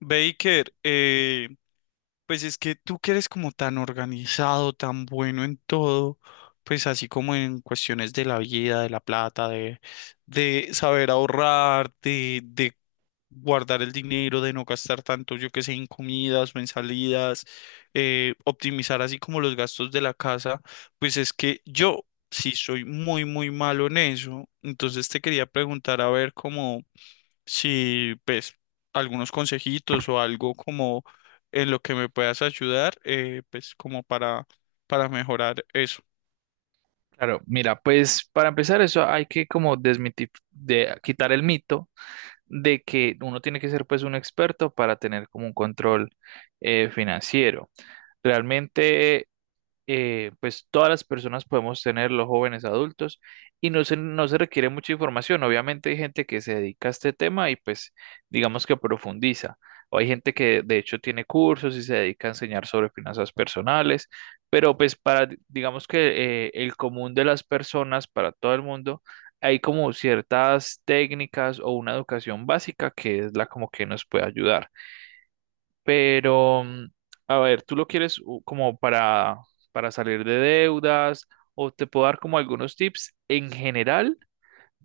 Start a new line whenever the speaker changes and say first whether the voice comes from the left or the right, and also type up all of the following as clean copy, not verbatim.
left: Baker, pues es que tú que eres como tan organizado, tan bueno en todo, pues así como en cuestiones de la vida, de la plata, de saber ahorrar, de guardar el dinero, de no gastar tanto, yo que sé, en comidas o en salidas, optimizar así como los gastos de la casa, pues es que yo sí soy muy, muy malo en eso. Entonces te quería preguntar a ver cómo si pues algunos consejitos o algo como en lo que me puedas ayudar, pues como para mejorar eso.
right: Claro, mira, pues para empezar eso hay que como desmitif de quitar el mito de que uno tiene que ser pues un experto para tener como un control financiero. Realmente, pues todas las personas podemos tener, los jóvenes adultos, y no se requiere mucha información. Obviamente hay gente que se dedica a este tema y pues digamos que profundiza. O hay gente que de hecho tiene cursos y se dedica a enseñar sobre finanzas personales, pero pues para, digamos que el común de las personas, para todo el mundo, hay como ciertas técnicas o una educación básica que es la como que nos puede ayudar. Pero, a ver, ¿tú lo quieres como para salir de deudas? ¿O te puedo dar como algunos tips en general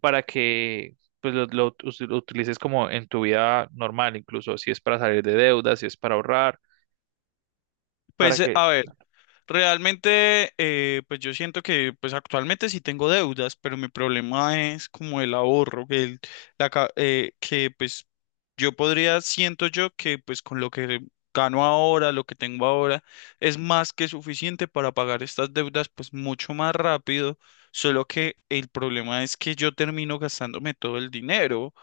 right: para que pues, lo utilices como en tu vida normal, incluso si es para salir de deudas, si es para ahorrar, para
left: Pues
right: que.
left: a ver. Realmente, pues yo siento que pues actualmente sí tengo deudas, pero mi problema es como el ahorro, que, el- la, ca- que pues yo podría, siento yo que pues con lo que gano ahora, lo que tengo ahora, es más que suficiente para pagar estas deudas pues mucho más rápido, solo que el problema es que yo termino gastándome todo el dinero.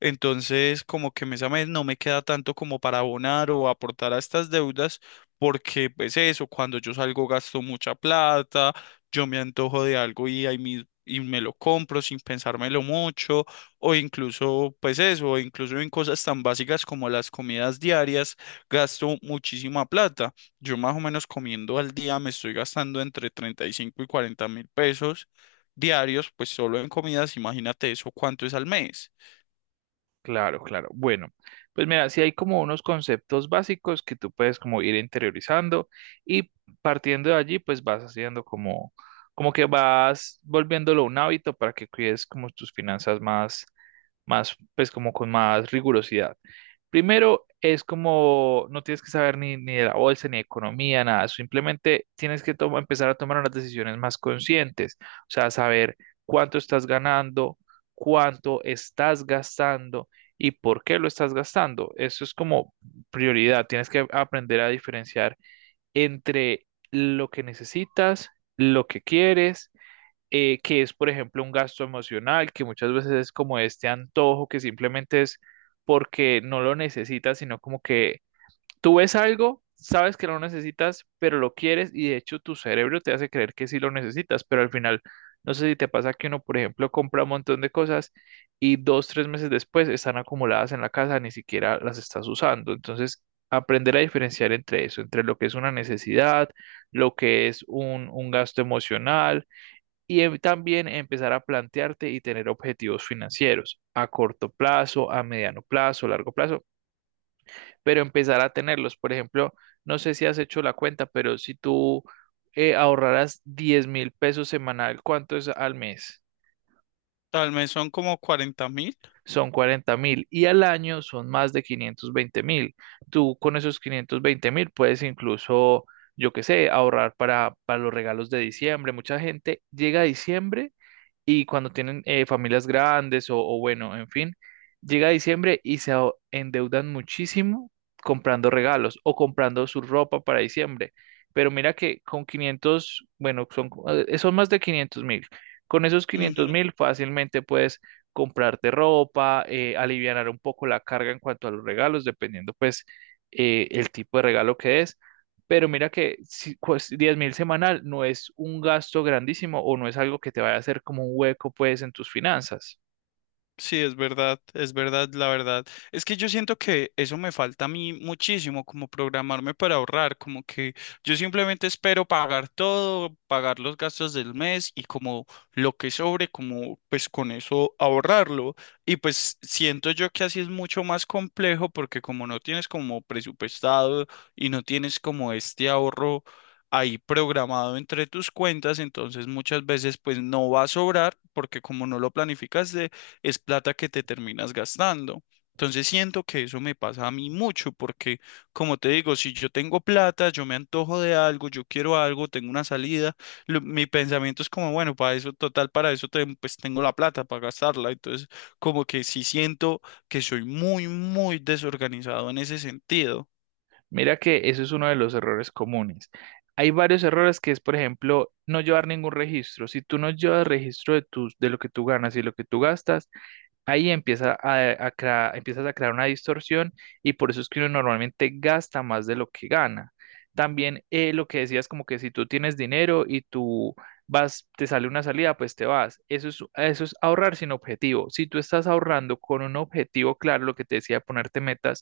left: Entonces, como que mes a mes no me queda tanto como para abonar o aportar a estas deudas porque pues eso, cuando yo salgo gasto mucha plata, yo me antojo de algo y ahí y me lo compro sin pensármelo mucho, o incluso pues eso, o incluso en cosas tan básicas como las comidas diarias, gasto muchísima plata. Yo más o menos comiendo al día me estoy gastando entre 35 y 40 mil pesos diarios, pues solo en comidas, imagínate eso, ¿cuánto es al mes?
right: Claro, claro. Bueno, pues mira, si hay como unos conceptos básicos que tú puedes como ir interiorizando y partiendo de allí, pues vas haciendo como, como que vas volviéndolo un hábito para que cuides como tus finanzas más, pues como con más rigurosidad. Primero, es como no tienes que saber ni de la bolsa, ni de economía, nada. Simplemente tienes que empezar a tomar unas decisiones más conscientes. O sea, saber cuánto estás ganando, cuánto estás gastando y por qué lo estás gastando. Eso es como prioridad. Tienes que aprender a diferenciar entre lo que necesitas, lo que quieres, que es, por ejemplo, un gasto emocional, que muchas veces es como este antojo que simplemente es porque no lo necesitas, sino como que tú ves algo, sabes que no lo necesitas, pero lo quieres y de hecho tu cerebro te hace creer que sí lo necesitas, pero al final, no sé si te pasa que uno, por ejemplo, compra un montón de cosas y 2, 3 meses después están acumuladas en la casa, ni siquiera las estás usando. Entonces, aprender a diferenciar entre eso, entre lo que es una necesidad, lo que es un gasto emocional y también empezar a plantearte y tener objetivos financieros a corto plazo, a mediano plazo, largo plazo, pero empezar a tenerlos. Por ejemplo, no sé si has hecho la cuenta, pero si tú ahorraras 10.000 pesos semanal, ¿cuánto es al mes?
left: Al mes son como 40 mil.
right: Son 40.000 y al año son más de 520.000. Tú con esos 520.000 puedes incluso, yo qué sé, ahorrar para los regalos de diciembre. Mucha gente llega a diciembre y cuando tienen familias grandes o bueno, en fin, llega diciembre y se endeudan muchísimo comprando regalos o comprando su ropa para diciembre. Pero mira que con quinientos, bueno, son más de 500.000. Con esos 500.000 fácilmente puedes comprarte ropa, alivianar un poco la carga en cuanto a los regalos, dependiendo pues el tipo de regalo que es. Pero mira que si, pues, 10 mil semanal no es un gasto grandísimo o no es algo que te vaya a hacer como un hueco pues en tus finanzas.
left: Sí, es verdad, la verdad. Es que yo siento que eso me falta a mí muchísimo, como programarme para ahorrar, como que yo simplemente espero pagar todo, pagar los gastos del mes y como lo que sobre, como pues con eso ahorrarlo. Y pues siento yo que así es mucho más complejo porque como no tienes como presupuestado y no tienes como este ahorro ahí programado entre tus cuentas, entonces muchas veces pues no va a sobrar porque como no lo planificas es plata que te terminas gastando. Entonces siento que eso me pasa a mí mucho porque, como te digo, si yo tengo plata, yo me antojo de algo, yo quiero algo, tengo una salida, mi pensamiento es como, bueno, para eso, total, para eso pues tengo la plata para gastarla. Entonces, como que sí siento que soy muy, muy desorganizado en ese sentido.
right: Mira que eso es uno de los errores comunes. Hay varios errores que es, por ejemplo, no llevar ningún registro. Si tú no llevas registro de lo que tú ganas y lo que tú gastas, ahí empiezas a crear una distorsión y por eso es que uno normalmente gasta más de lo que gana. También, lo que decías, como que si tú tienes dinero y tú vas, te sale una salida, pues te vas. Eso es ahorrar sin objetivo. Si tú estás ahorrando con un objetivo claro, lo que te decía, ponerte metas,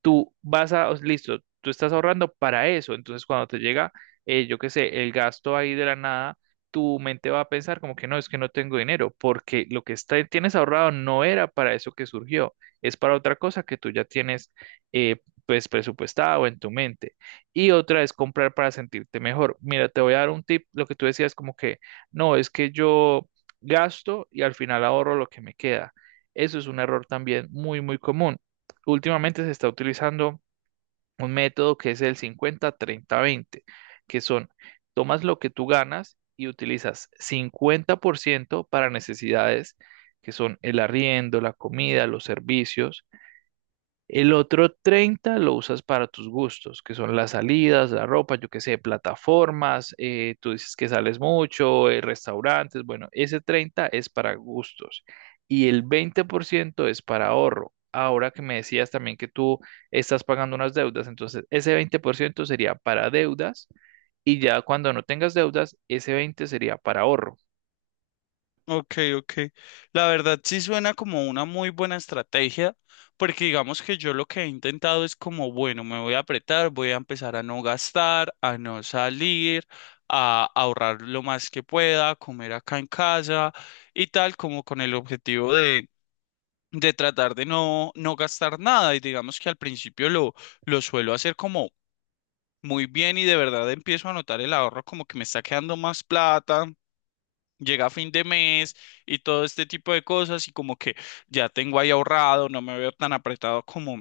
right: tú vas a, listo, tú estás ahorrando para eso, entonces cuando te llega, yo qué sé, el gasto ahí de la nada, tu mente va a pensar como que no, es que no tengo dinero, porque lo que está, tienes ahorrado no era para eso que surgió, es para otra cosa que tú ya tienes eh, pues presupuestado en tu mente. Y otra es comprar para sentirte mejor. Mira, te voy a dar un tip, lo que tú decías como que no, es que yo gasto y al final ahorro lo que me queda. Eso es un error también muy, muy común. Últimamente se está utilizando un método que es el 50-30-20, que son tomas lo que tú ganas y utilizas 50% para necesidades, que son el arriendo, la comida, los servicios; el otro 30 lo usas para tus gustos, que son las salidas, la ropa, yo qué sé, plataformas, tú dices que sales mucho, restaurantes, bueno, ese 30 es para gustos, y el 20% es para ahorro. Ahora que me decías también que tú estás pagando unas deudas, entonces ese 20% sería para deudas y ya cuando no tengas deudas, ese 20 sería para ahorro.
left: Ok, ok. La verdad sí suena como una muy buena estrategia, porque digamos que yo lo que he intentado es como, bueno, me voy a apretar, voy a empezar a no gastar, a no salir, a ahorrar lo más que pueda, a comer acá en casa y tal, como con el objetivo de, tratar de no, no gastar nada. Y digamos que al principio lo suelo hacer como muy bien y de verdad empiezo a notar el ahorro como que me está quedando más plata, llega fin de mes y todo este tipo de cosas y como que ya tengo ahí ahorrado, no me veo tan apretado como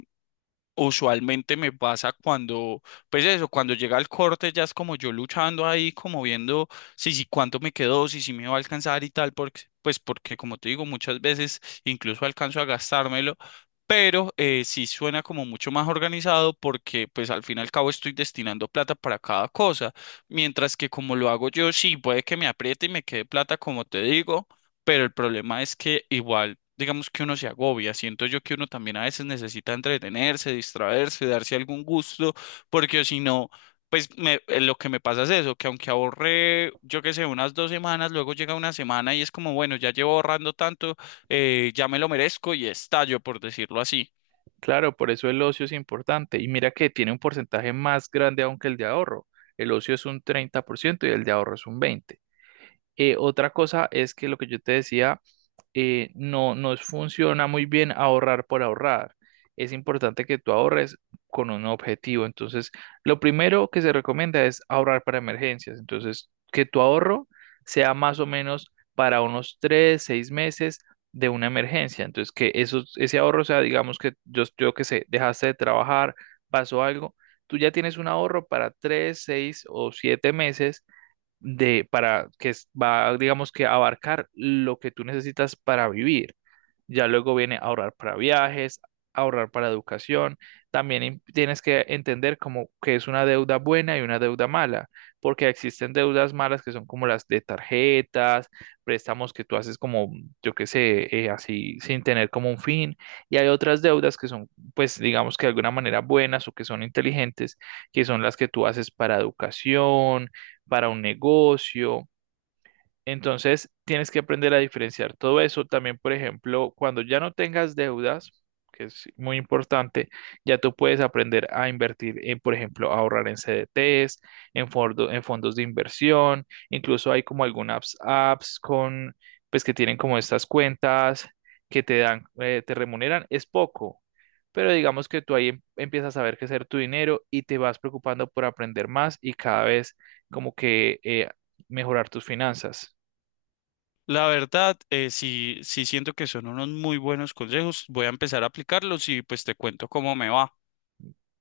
left: usualmente me pasa cuando, pues eso, cuando llega el corte ya es como yo luchando ahí, como viendo si cuánto me quedó, si me va a alcanzar y tal, porque, pues porque como te digo, muchas veces incluso alcanzo a gastármelo, pero sí suena como mucho más organizado porque pues al fin y al cabo estoy destinando plata para cada cosa, mientras que como lo hago yo, sí, puede que me apriete y me quede plata, como te digo, pero el problema es que igual, digamos que uno se agobia, siento yo que uno también a veces necesita entretenerse, distraerse, darse algún gusto, porque si no, pues lo que me pasa es eso, que aunque ahorré, yo qué sé, unas dos semanas, luego llega una semana y es como, bueno, ya llevo ahorrando tanto, ya me lo merezco y estallo, por decirlo así.
right: Claro, por eso el ocio es importante. Y mira que tiene un porcentaje más grande aún que el de ahorro. El ocio es un 30% y el de ahorro es un 20%. Otra cosa es que lo que yo te decía, no nos funciona muy bien ahorrar por ahorrar. Es importante que tú ahorres con un objetivo. Entonces, lo primero que se recomienda es ahorrar para emergencias. Entonces, que tu ahorro sea más o menos para unos 3, 6 meses de una emergencia. Entonces, que eso, ese ahorro sea, digamos que yo que sé, dejaste de trabajar, pasó algo, tú ya tienes un ahorro para 3, 6 o 7 meses de para que es- va, digamos que abarcar lo que tú necesitas para vivir. Ya luego viene ahorrar para viajes, ahorrar para educación. También tienes que entender como que es una deuda buena y una deuda mala, porque existen deudas malas que son como las de tarjetas, préstamos que tú haces como, yo qué sé, así sin tener como un fin. Y hay otras deudas que son, pues digamos que de alguna manera buenas o que son inteligentes, que son las que tú haces para educación, para un negocio. Entonces, tienes que aprender a diferenciar todo eso. También, por ejemplo, cuando ya no tengas deudas, que es muy importante, ya tú puedes aprender a invertir en, por ejemplo, ahorrar en CDTs, en fondos de inversión. Incluso hay como algunas apps con, pues, que tienen como estas cuentas que te dan, te remuneran. Es poco, pero digamos que tú ahí empiezas a ver qué hacer tu dinero y te vas preocupando por aprender más y cada vez como que mejorar tus finanzas.
left: La verdad, sí, sí siento que son unos muy buenos consejos, voy a empezar a aplicarlos y pues te cuento cómo me va.